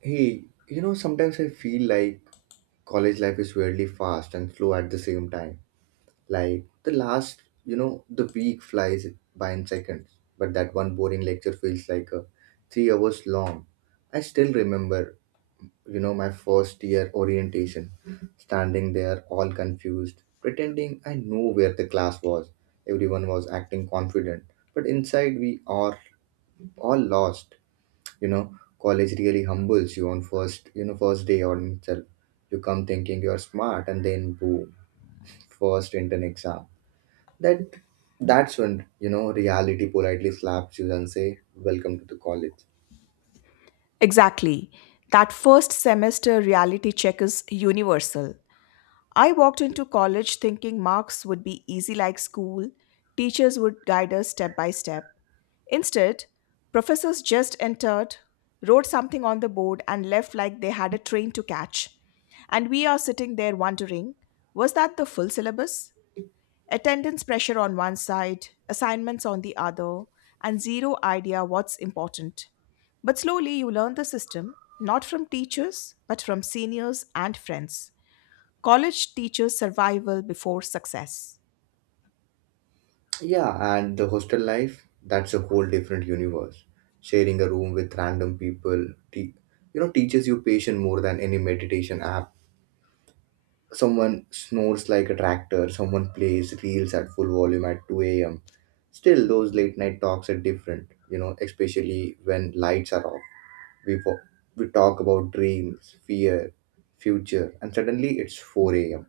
Hey, sometimes I feel like college life is weirdly fast and slow at the same time. Like the last, you know, the week flies by in seconds, but that one boring lecture feels like 3 hours long. I still remember, my first year orientation, standing there all confused, pretending I know where the class was. Everyone was acting confident, but inside we are all lost you know College really humbles you on first day on itself. You come thinking you're smart, and then boom, first intern exam. That that's when, you know, reality politely slaps you and say welcome to the college. Exactly. That first semester reality check is universal. I walked into college thinking marks would be easy like school, teachers would guide us step by step. Instead, professors just entered, wrote something on the board, and left like they had a train to catch. And we are sitting there wondering, was that the full syllabus? Attendance pressure on one side, assignments on the other, and zero idea what's important. But slowly you learn the system, not from teachers, but from seniors and friends. College teaches survival before success. Yeah, and the hostel life, that's a whole different universe. Sharing a room with random people te- teaches you patience more than any meditation app. Someone snores like a tractor, someone plays reels at full volume at 2 a.m. Still, those late night talks are different, you know, especially when lights are off. We, fo- we talk about dreams, fear, future, and suddenly it's 4 a.m.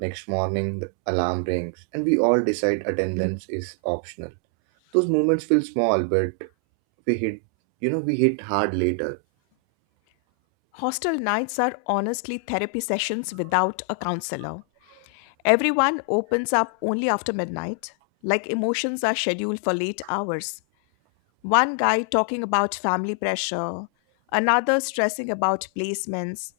Next morning, the alarm rings, and we all decide attendance is optional. Those moments feel small, but we hit, we hit hard later. Hostel nights are honestly therapy sessions without a counselor. Everyone opens up only after midnight, like emotions are scheduled for late hours. One guy talking about family pressure, another stressing about placements,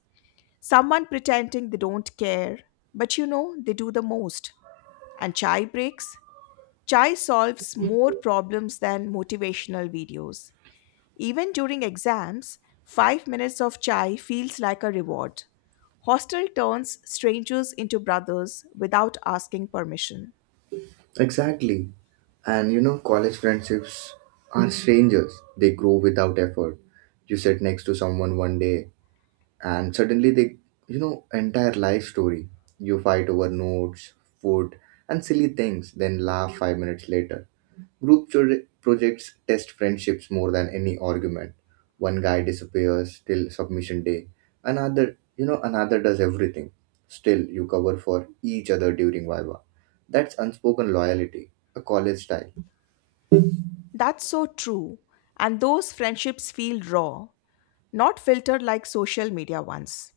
someone pretending they don't care, but you know they do the most. And chai breaks? Chai solves more problems than motivational videos. Even during exams, 5 minutes of chai feels like a reward. Hostel turns strangers into brothers without asking permission. Exactly. And you know, college friendships are strangers. They grow without effort. You sit next to someone one day, and suddenly they, you know, entire life story. You fight over notes, food, and silly things, then laugh 5 minutes later. Group projects test friendships more than any argument. One guy disappears till submission day. Another does everything. Still, you cover for each other during Viva. That's unspoken loyalty, a college style. That's so true. And those friendships feel raw, not filtered like social media ones.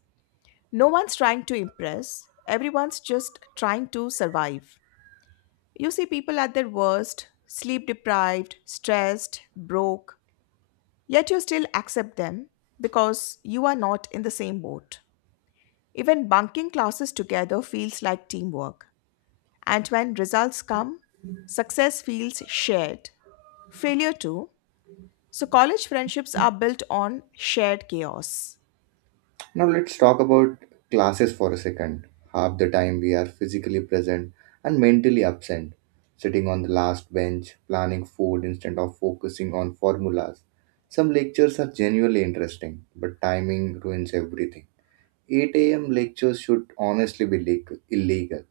No one's trying to impress, everyone's just trying to survive. You see people at their worst, sleep deprived, stressed, broke, yet you still accept them because you are not in the same boat. Even bunking classes together feels like teamwork. And when results come, success feels shared. Failure too. So college friendships are built on shared chaos. Now, let's talk about classes for a second. Half the time we are physically present and mentally absent, sitting on the last bench, planning food instead of focusing on formulas. Some lectures are genuinely interesting, but timing ruins everything. 8 a.m. lectures should honestly be illegal.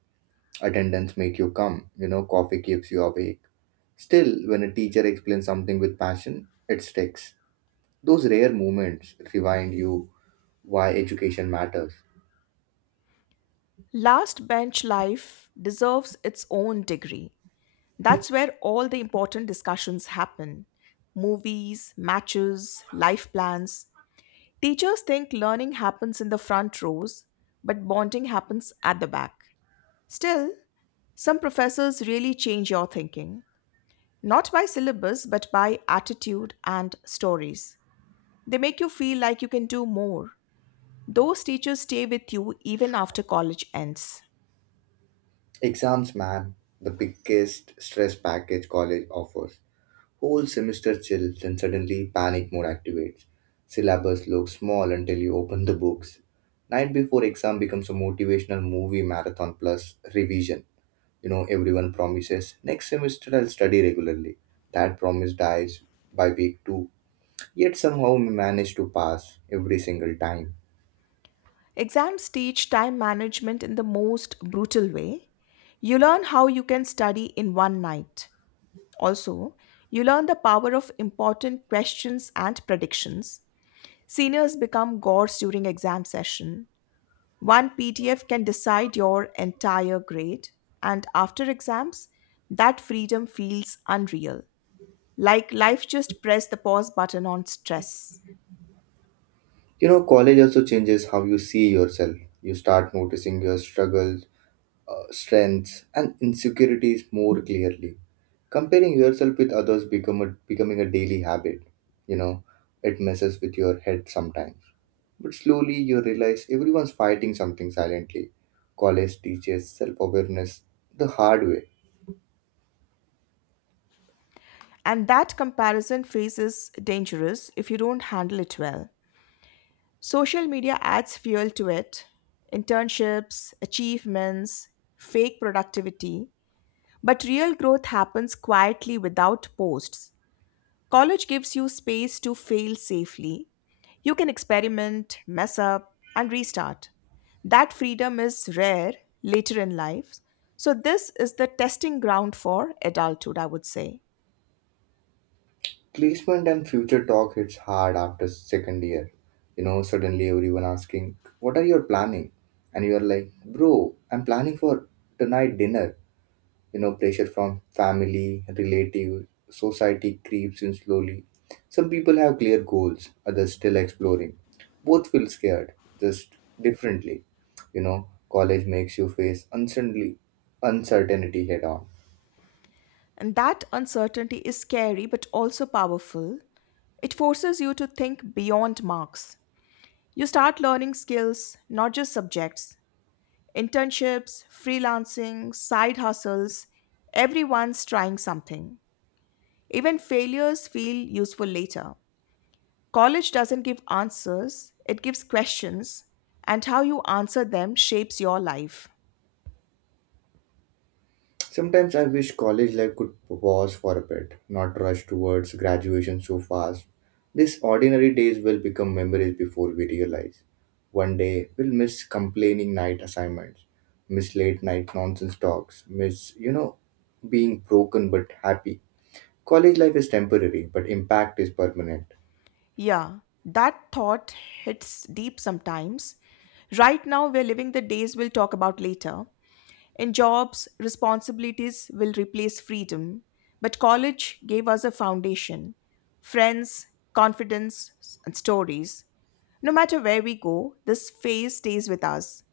Attendance make you come, coffee keeps you awake. Still, when a teacher explains something with passion, it sticks. Those rare moments remind you why education matters. Last bench life deserves its own degree. That's where all the important discussions happen: movies, matches, life plans. Teachers think learning happens in the front rows, but bonding happens at the back. Still, some professors really change your thinking, not by syllabus, but by attitude and stories. They make you feel like you can do more. Those teachers stay with you even after college ends. Exams, man, the biggest stress package college offers. Whole semester chills, then suddenly panic mode activates. Syllabus looks small until you open the books. Night before exam becomes a motivational movie marathon plus revision. You know, everyone promises next semester I'll study regularly. That promise dies by week two, yet somehow we manage to pass every single time. Exams teach time management in the most brutal way. You learn how you can study in one night. Also, you learn the power of important questions and predictions. Seniors become gods during exam session. One PDF can decide your entire grade. And after exams, that freedom feels unreal. Like life just pressed the pause button on stress. You know, college also changes how you see yourself. You start noticing your struggles, strengths, and insecurities more clearly. Comparing yourself with others become a, becoming a daily habit. You know, it messes with your head sometimes. But slowly you realize everyone's fighting something silently. College teaches self awareness the hard way. And that comparison phase is dangerous if you don't handle it well. Social media adds fuel to it: internships, achievements, fake productivity. But real growth happens quietly without posts. College gives you space to fail safely. You can experiment, mess up, and restart. That freedom is rare later in life. So, this is the testing ground for adulthood, I would say. Placement and future talk hits hard after second year. You know, suddenly everyone asking, what are you planning? And you're like, bro, I'm planning for tonight dinner. You know, pressure from family relative society creeps in slowly. Some people have clear goals, others still exploring. Both feel scared, just differently. You know, college makes you face uncertainly uncertainty head on. And that uncertainty is scary but also powerful. It forces you to think beyond marks. You start learning skills, not just subjects. Internships, freelancing, side hustles, everyone's trying something. Even failures feel useful later. College doesn't give answers, it gives questions, and how you answer them shapes your life. Sometimes I wish college life could pause for a bit, not rush towards graduation so fast. These ordinary days will become memories before we realize. One day we'll miss complaining night assignments, miss late night nonsense talks, miss, being broken but happy. College life is temporary, but impact is permanent. Yeah, that thought hits deep sometimes. Right now, we're living the days we'll talk about later. In jobs, responsibilities will replace freedom, but college gave us a foundation: friends, confidence, and stories. No matter where we go, this phase stays with us.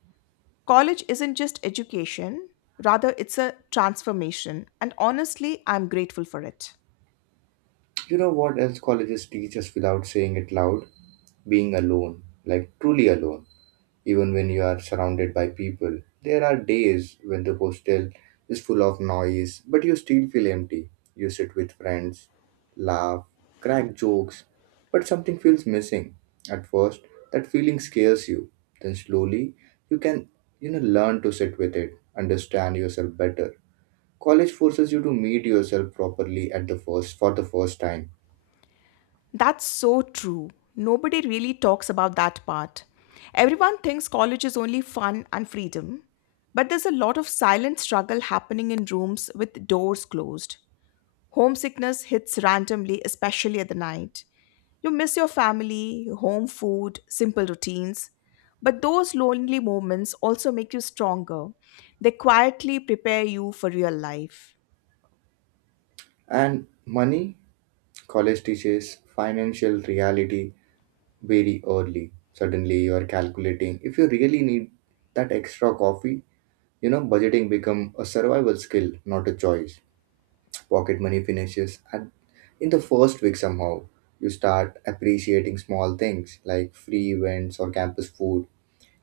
College isn't just education, rather, it's a transformation, and honestly, I'm grateful for it. You know what else colleges teach us without saying it loud? Being alone, like truly alone even when you are surrounded by people. There are days when the hostel is full of noise, but you still feel empty. You sit with friends, laugh, crack jokes, but something feels missing. At first, that feeling scares you. Then slowly, you can learn to sit with it, understand yourself better. College forces you to meet yourself properly at the first for the first time. That's so true. Nobody really talks about that part. Everyone thinks college is only fun and freedom, but there's a lot of silent struggle happening in rooms with doors closed. Homesickness hits randomly, especially at the night. You miss your family, your home food, simple routines. But those lonely moments also make you stronger. They quietly prepare you for real life. And money, college teaches financial reality very early. Suddenly you are calculating if you really need that extra coffee. Budgeting become a survival skill, not a choice. Pocket money finishes and in the first week somehow. You start appreciating small things like free events or campus food.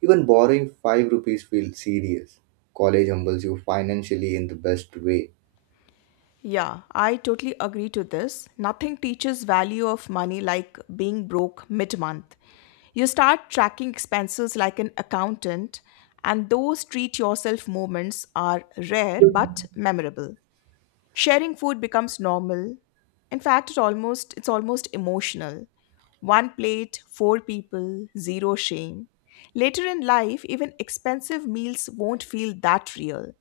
Even borrowing five rupees feels serious. College humbles you financially in the best way. Yeah, I totally agree to this. Nothing teaches value of money like being broke mid-month. You start tracking expenses like an accountant, and those treat yourself moments are rare but memorable. Sharing food becomes normal. In fact, it's almost emotional. One plate, four people, zero shame. Later in life, even expensive meals won't feel that real.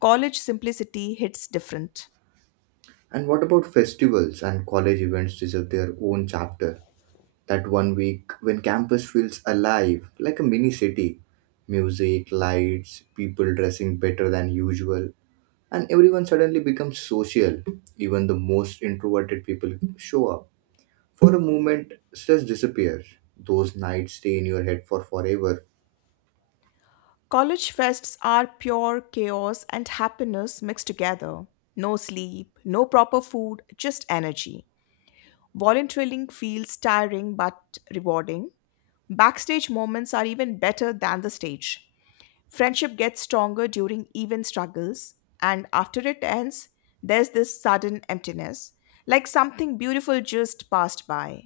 College simplicity hits different. And what about festivals and college events deserve their own chapter? That one week when campus feels alive, like a mini city. Music, lights, people dressing better than usual, and everyone suddenly becomes social. Even the most introverted people show up. For a moment, stress disappears. Those nights stay in your head for forever. College fests are pure chaos and happiness mixed together. No sleep, no proper food, just energy. Volunteering feels tiring but rewarding. Backstage moments are even better than the stage. Friendship gets stronger during even struggles, and after it ends, there's this sudden emptiness, like something beautiful just passed by.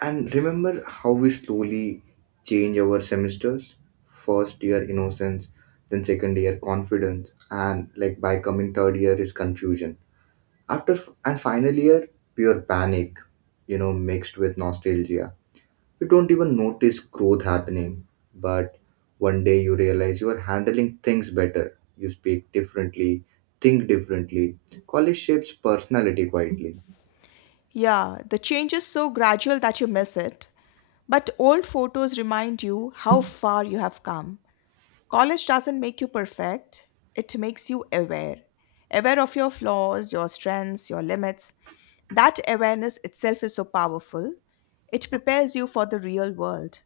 And remember how we slowly change our semesters? First year innocence, then second year confidence, and like by coming third year is confusion. And final year, pure panic, you know, mixed with nostalgia. You don't even notice growth happening, but one day you realize you are handling things better. You speak differently, think differently. College shapes personality quietly. Yeah, the change is so gradual that you miss it, but old photos remind you how far you have come. College doesn't make you perfect, it makes you aware. Aware of your flaws, your strengths, your limits. That awareness itself is so powerful. It prepares you for the real world.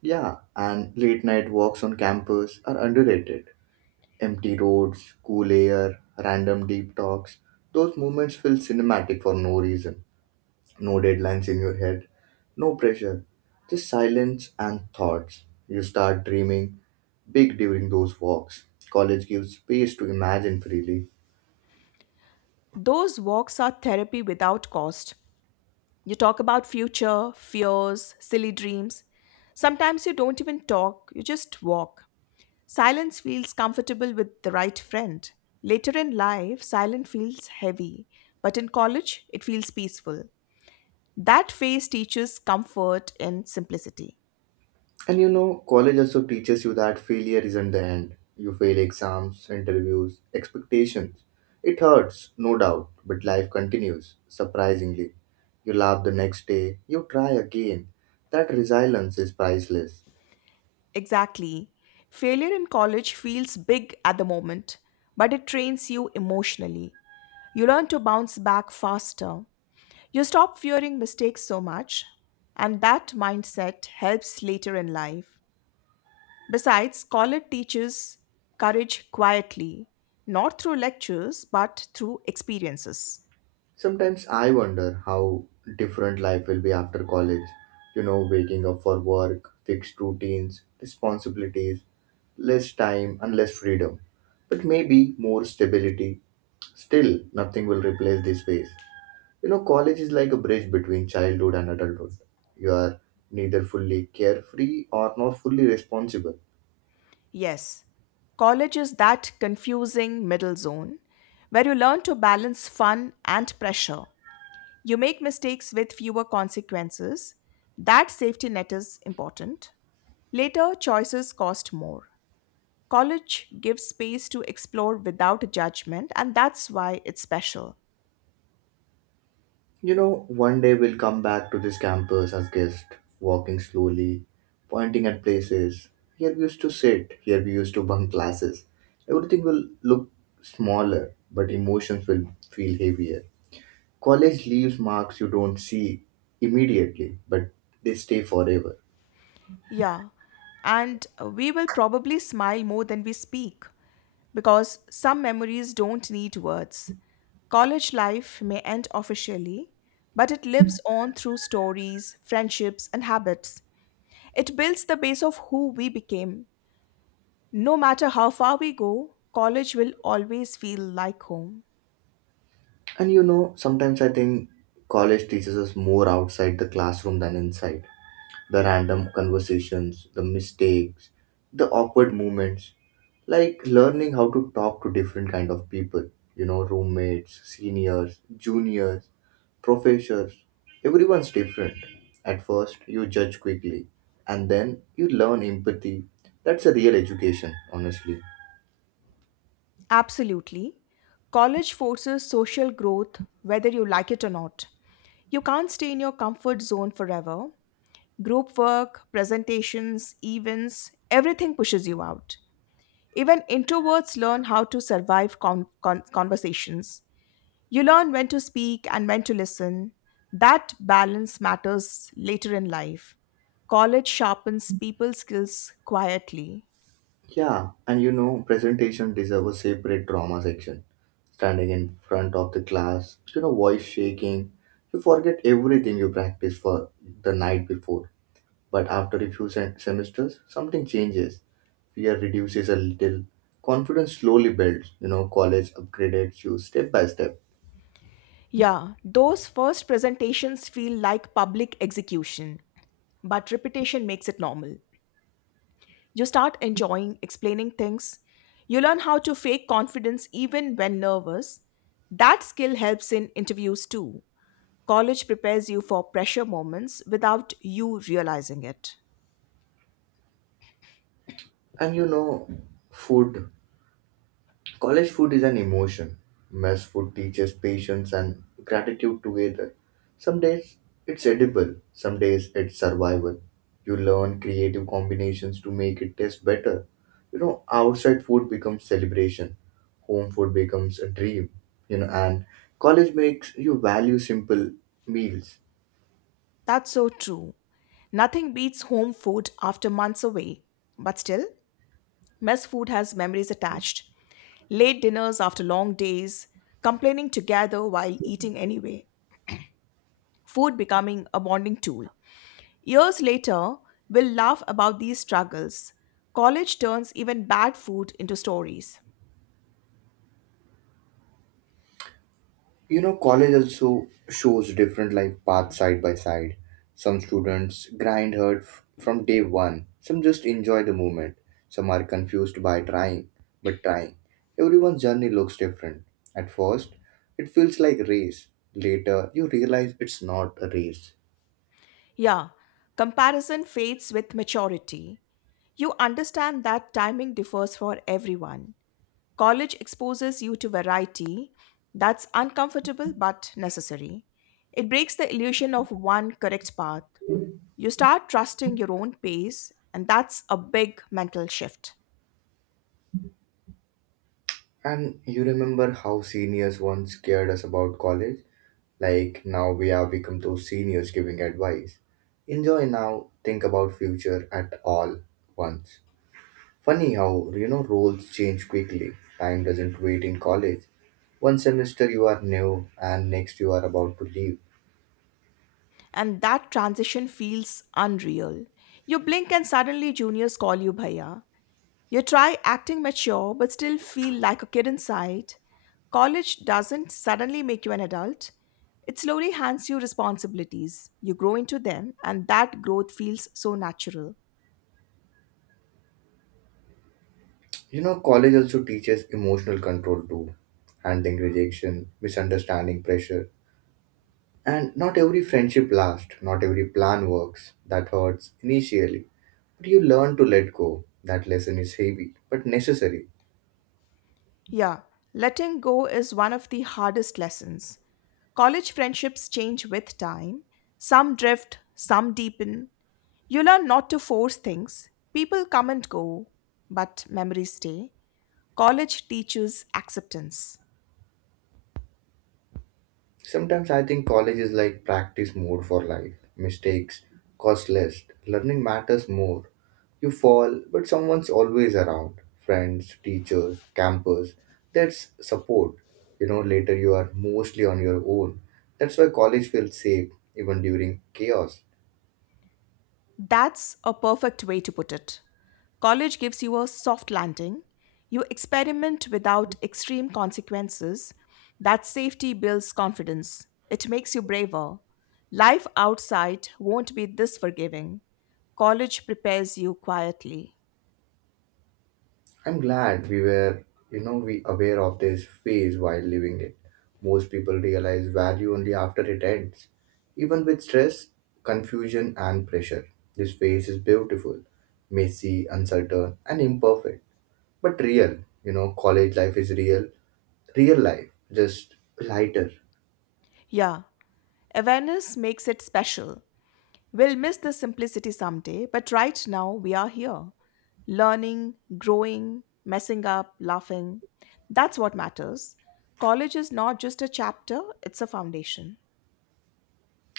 Yeah, and late night walks on campus are underrated. Empty roads, cool air, random deep talks. Those moments feel cinematic for no reason. No deadlines in your head, no pressure, just silence and thoughts. You start dreaming big during those walks. College gives space to imagine freely. Those walks are therapy without cost. You talk about future, fears, silly dreams. Sometimes you don't even talk, you just walk. Silence feels comfortable with the right friend. Later in life, silence feels heavy, but in college, it feels peaceful. That phase teaches comfort in simplicity. And you know, college also teaches you that failure isn't the end. You fail exams, interviews, expectations. It hurts, no doubt, but life continues, surprisingly. You laugh the next day, you try again. That resilience is priceless. Exactly. Failure in college feels big at the moment, but it trains you emotionally. You learn to bounce back faster. You stop fearing mistakes so much, and that mindset helps later in life. Besides, college teaches courage quietly, not through lectures, but through experiences. Sometimes I wonder how different life will be after college. You know, waking up for work, fixed routines, responsibilities, less time and less freedom. But maybe more stability. Still, nothing will replace this phase. You know, college is like a bridge between childhood and adulthood. You are neither fully carefree or not fully responsible. Yes, college is that confusing middle zone where you learn to balance fun and pressure. You make mistakes with fewer consequences. That safety net is important. Later, choices cost more. College gives space to explore without judgment, and that's why it's special. You know, one day we'll come back to this campus as guests, walking slowly, pointing at places. Here we used to sit, here we used to bunk classes. Everything will look smaller, but emotions will feel heavier. College leaves marks you don't see immediately, but they stay forever. Yeah, and we will probably smile more than we speak, because some memories don't need words. College life may end officially, but it lives on through stories, friendships, and habits. It builds the base of who we became. No matter how far we go, college will always feel like home. And you know, sometimes I think college teaches us more outside the classroom than inside. The random conversations, the mistakes, the awkward moments, like learning how to talk to different kind of people, you know, roommates, seniors, juniors, professors. Everyone's different. At first, you judge quickly, and then you learn empathy. That's a real education, honestly. Absolutely. College forces social growth whether you like it or not. You can't stay in your comfort zone forever. Group work, presentations, events, everything pushes you out. Even introverts learn how to survive conversations. You learn when to speak and when to listen. That balance matters later in life. College sharpens people skills quietly. Yeah, and you know, presentation deserves a separate drama section. Standing in front of the class, you know, voice shaking, you forget everything you practiced for the night before. But after a few semesters, something changes. Fear reduces a little, confidence slowly builds. You know, college upgrades you step by step. Yeah, those first presentations feel like public execution, but repetition makes it normal. You start enjoying explaining things. You learn how to fake confidence even when nervous. That skill helps in interviews too. College prepares you for pressure moments without you realizing it. And you know, food, college food is an emotion. Mess food teaches patience and gratitude together. Some days it's edible, some days it's survival. You learn creative combinations to make it taste better. You know, outside food becomes celebration, home food becomes a dream, and college makes you value simple meals. That's so true. Nothing beats home food after months away. But still, mess food has memories attached. Late dinners after long days, complaining together while eating anyway, food becoming a bonding tool. Years later, we'll laugh about these struggles. College turns even bad food into stories. You know, college also shows different life paths side by side. Some students grind hard from day one, some just enjoy the moment, some are confused by trying, but trying. Everyone's journey looks different. At first, it feels like race. Later, you realize it's not a race. Yeah, comparison fades with maturity. You understand that timing differs for everyone. College exposes you to variety that's uncomfortable but necessary. It breaks the illusion of one correct path. You start trusting your own pace, and that's a big mental shift. And you remember how seniors once scared us about college? Like now we have become those seniors giving advice. Enjoy now, think about future at all once. Funny how, you know, roles change quickly. Time doesn't wait in college. One semester you are new and next you are about to leave. And that transition feels unreal. You blink and suddenly juniors call you bhaiya. You try acting mature but still feel like a kid inside. College doesn't suddenly make you an adult, it slowly hands you responsibilities. You grow into them, and that growth feels so natural. You know, college also teaches emotional control too. Handling rejection, misunderstanding pressure. And not every friendship lasts, not every plan works. That hurts initially. But you learn to let go. That lesson is heavy, but necessary. Yeah, letting go is one of the hardest lessons. College friendships change with time, some drift, some deepen. You learn not to force things. People come and go, but memories stay. College teaches acceptance. Sometimes I think college is like practice mode for life. Mistakes cost less, learning matters more. You fall, but someone's always around. Friends, teachers, campus. That's support. You know, later you are mostly on your own. That's why college feels safe even during chaos. That's a perfect way to put it. College gives you a soft landing. You experiment without extreme consequences. That safety builds confidence. It makes you braver. Life outside won't be this forgiving. College prepares you quietly. I'm glad we were, you know, We aware of this phase while living it. Most people realize value only after it ends. Even with stress, confusion, and pressure, this phase is beautiful, messy, uncertain, and imperfect, but real. You know, college life is real, real life, just lighter. Yeah, awareness makes it special. We'll miss the simplicity someday, but right now we are here, learning, growing, messing up, laughing. That's what matters. College is not just a chapter, it's a foundation.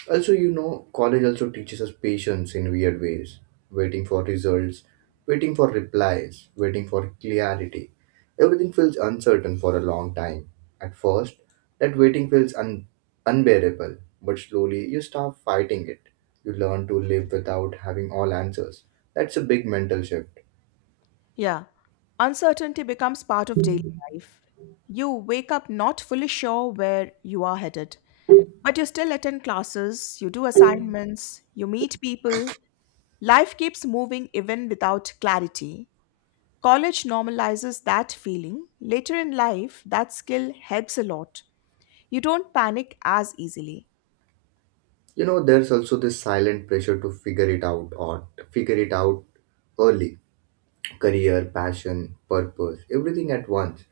Also, you know, college also teaches us patience in weird ways. Waiting for results, waiting for replies, waiting for clarity. Everything feels uncertain for a long time. At first, that waiting feels unbearable, but slowly you start fighting it. You learn to live without having all answers. That's a big mental shift. Yeah, uncertainty becomes part of daily life. You wake up not fully sure where you are headed, but you still attend classes, you do assignments, you meet people. Life keeps moving even without clarity. College normalizes that feeling. Later in life, that skill helps a lot. You don't panic as easily. You know, there's also this silent pressure to figure it out early, career, passion, purpose, everything at once.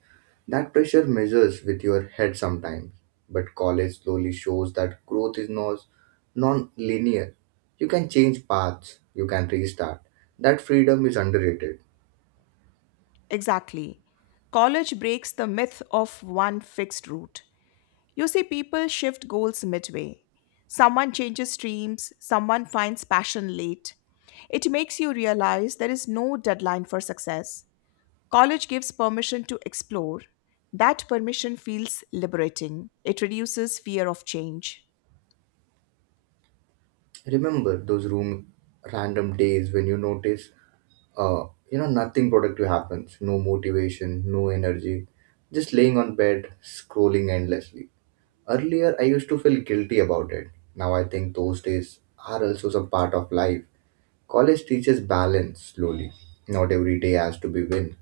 That pressure measures with your head sometimes, but college slowly shows that growth is not non-linear. You can change paths, you can restart. That freedom is underrated. Exactly. College breaks the myth of one fixed route. You see people shift goals midway. Someone changes streams, someone finds passion late. It makes you realize there is no deadline for success. College gives permission to explore. That permission feels liberating. It reduces fear of change. Remember those room random days when you notice, uh, nothing productive happens, no motivation, no energy, just laying on bed, scrolling endlessly. Earlier, I used to feel guilty about it. Now I think those days are also some part of life. College teaches balance slowly. Not every day has to be win.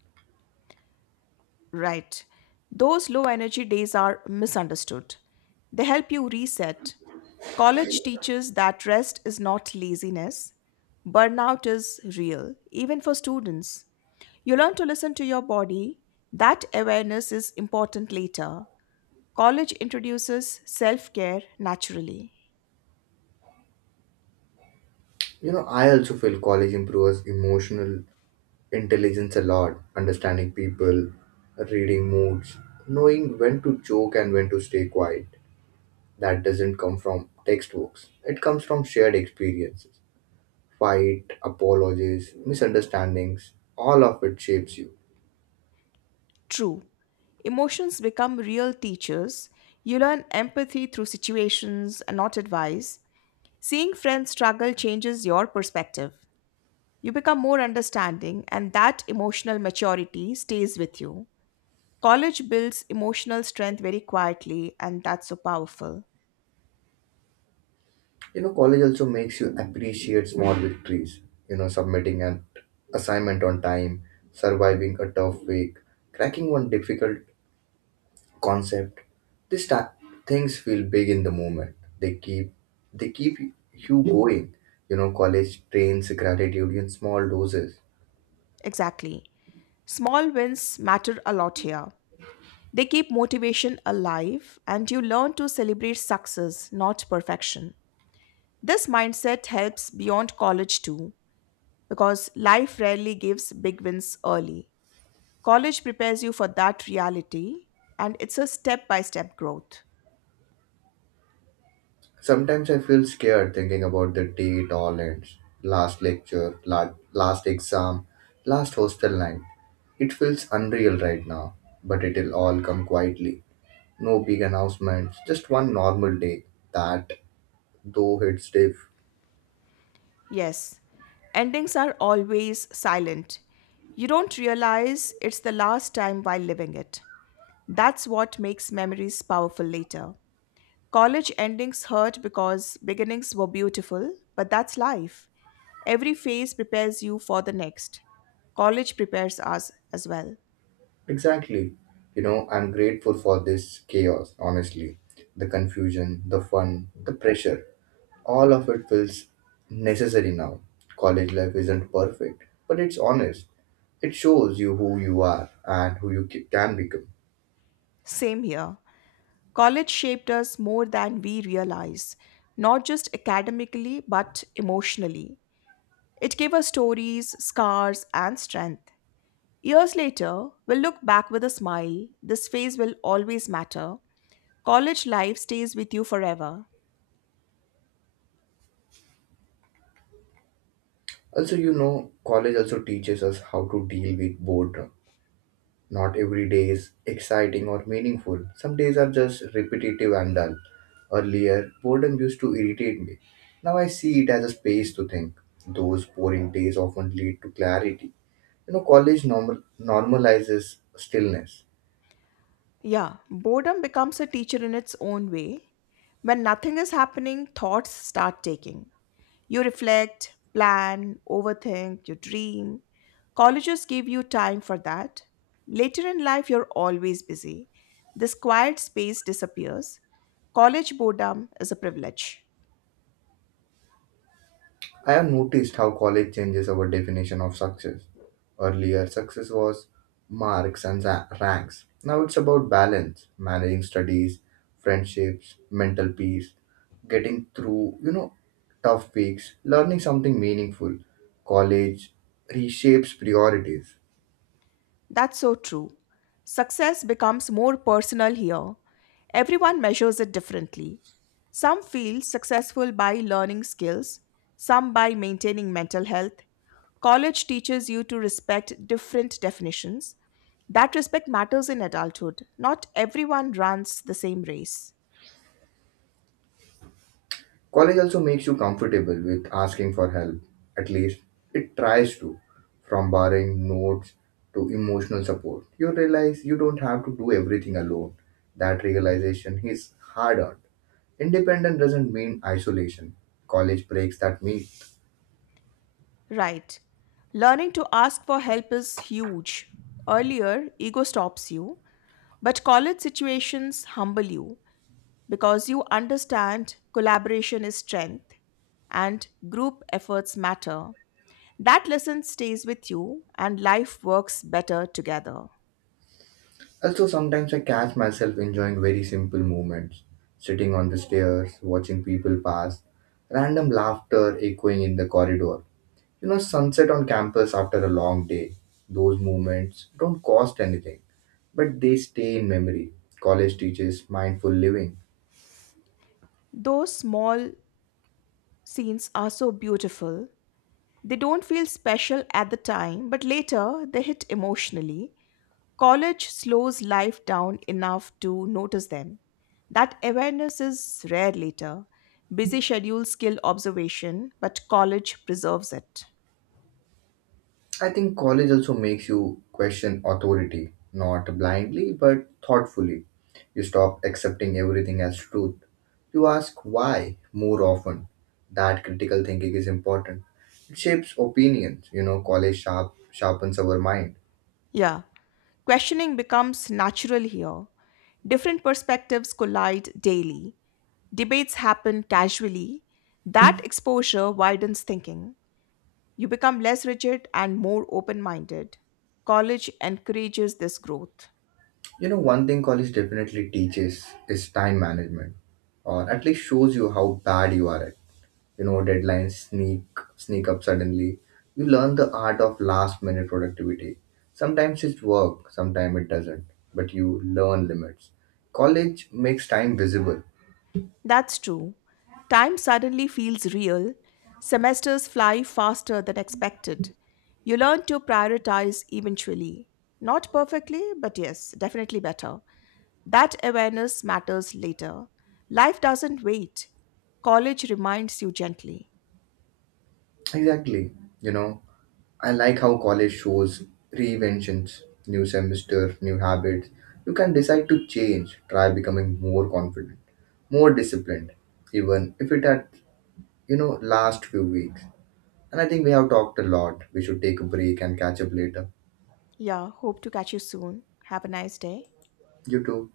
Right. Those low energy days are misunderstood. They help you reset. College teaches that rest is not laziness. Burnout is real, even for students. You learn to listen to your body. That awareness is important later. College introduces self care naturally. I also feel college improves emotional intelligence a lot, understanding people, reading moods, knowing when to joke and when to stay quiet. That doesn't come from textbooks, it comes from shared experiences. Fight, apologies, misunderstandings, all of it shapes you. True. Emotions become real teachers. You learn empathy through situations, not advice. Seeing friends struggle changes your perspective. You become more understanding, and that emotional maturity stays with you. College builds emotional strength very quietly, and that's so powerful. College also makes you appreciate small victories. Submitting an assignment on time, surviving a tough week, cracking one difficult concept. These ta- things feel big in the moment. They keep you going. College trains gratitude in small doses. Exactly. Small wins matter a lot here. They keep motivation alive, and you learn to celebrate success, not perfection. This mindset helps beyond college too, because life rarely gives big wins early. College prepares you for that reality, and it's a step by step growth. Sometimes I feel scared thinking about the day it all ends. Last lecture, last exam, last hostel night. It feels unreal right now, but it'll all come quietly. No big announcements, just one normal day that, though it's stiff. Yes, endings are always silent. You don't realize it's the last time while living it. That's what makes memories powerful later. College endings hurt because beginnings were beautiful, but that's life. Every phase prepares you for the next. College prepares us as well. Exactly. I'm grateful for this chaos, honestly. The confusion, the fun, the pressure. All of it feels necessary now. College life isn't perfect, but it's honest. It shows you who you are and who you can become. Same here. College shaped us more than we realize, not just academically, but emotionally. It gave us stories, scars, and strength. Years later, we'll look back with a smile. This phase will always matter. College life stays with you forever. Also, college also teaches us how to deal with boredom. Not every day is exciting or meaningful. Some days are just repetitive and dull. Earlier, boredom used to irritate me. Now I see it as a space to think. Those boring days often lead to clarity. College normalizes stillness. Yeah, boredom becomes a teacher in its own way. When nothing is happening, thoughts start taking. You reflect, plan, overthink, you dream. Colleges give you time for that. Later in life, you're always busy. This quiet space disappears. College boredom is a privilege. I have noticed how college changes our definition of success. Earlier, success was marks and ranks. Now it's about balance, managing studies, friendships, mental peace, getting through, you know, tough weeks, learning something meaningful. College reshapes priorities. That's so true. Success becomes more personal here. Everyone measures it differently. Some feel successful by learning skills, some by maintaining mental health. College teaches you to respect different definitions. That respect matters in adulthood. Not everyone runs the same race. College also makes you comfortable with asking for help, at least it tries to. From borrowing notes to emotional support, you realize you don't have to do everything alone. That realization is hard earned. Independent doesn't mean isolation. College breaks that myth. Right. Learning to ask for help is huge. Earlier, ego stops you, but college situations humble you, because you understand collaboration is strength and group efforts matter. That lesson stays with you and life works better together. Also, sometimes I catch myself enjoying very simple moments sitting on the stairs, watching people pass, random laughter echoing in the corridor. Sunset on campus after a long day, those moments don't cost anything, but they stay in memory. College teaches mindful living. Those small scenes are so beautiful. They don't feel special at the time, but later they hit emotionally. College slows life down enough to notice them. That awareness is rare later. Busy schedules kill observation, but college preserves it. I think college also makes you question authority, not blindly, but thoughtfully. You stop accepting everything as truth. You ask why more often. That critical thinking is important. It shapes opinions. College sharpens our mind. Yeah. Questioning becomes natural here. Different perspectives collide daily, debates happen casually. That exposure widens thinking. You become less rigid and more open minded. College encourages this growth. One thing college definitely teaches is time management, or at least shows you how bad you are at. Deadlines sneak up suddenly. You learn the art of last minute productivity. Sometimes it works, sometimes it doesn't, but you learn limits. College makes time visible. That's true. Time suddenly feels real. Semesters fly faster than expected. You learn to prioritize eventually. Not perfectly, but yes, definitely better. That awareness matters later. Life doesn't wait, college reminds you gently. Exactly. You know, I like how college shows reinventions, new semester, new habits. You can decide to change, try becoming more confident, more disciplined, even if it had, last few weeks. And I think we have talked a lot. We should take a break and catch up later. Yeah, hope to catch you soon. Have a nice day. You too.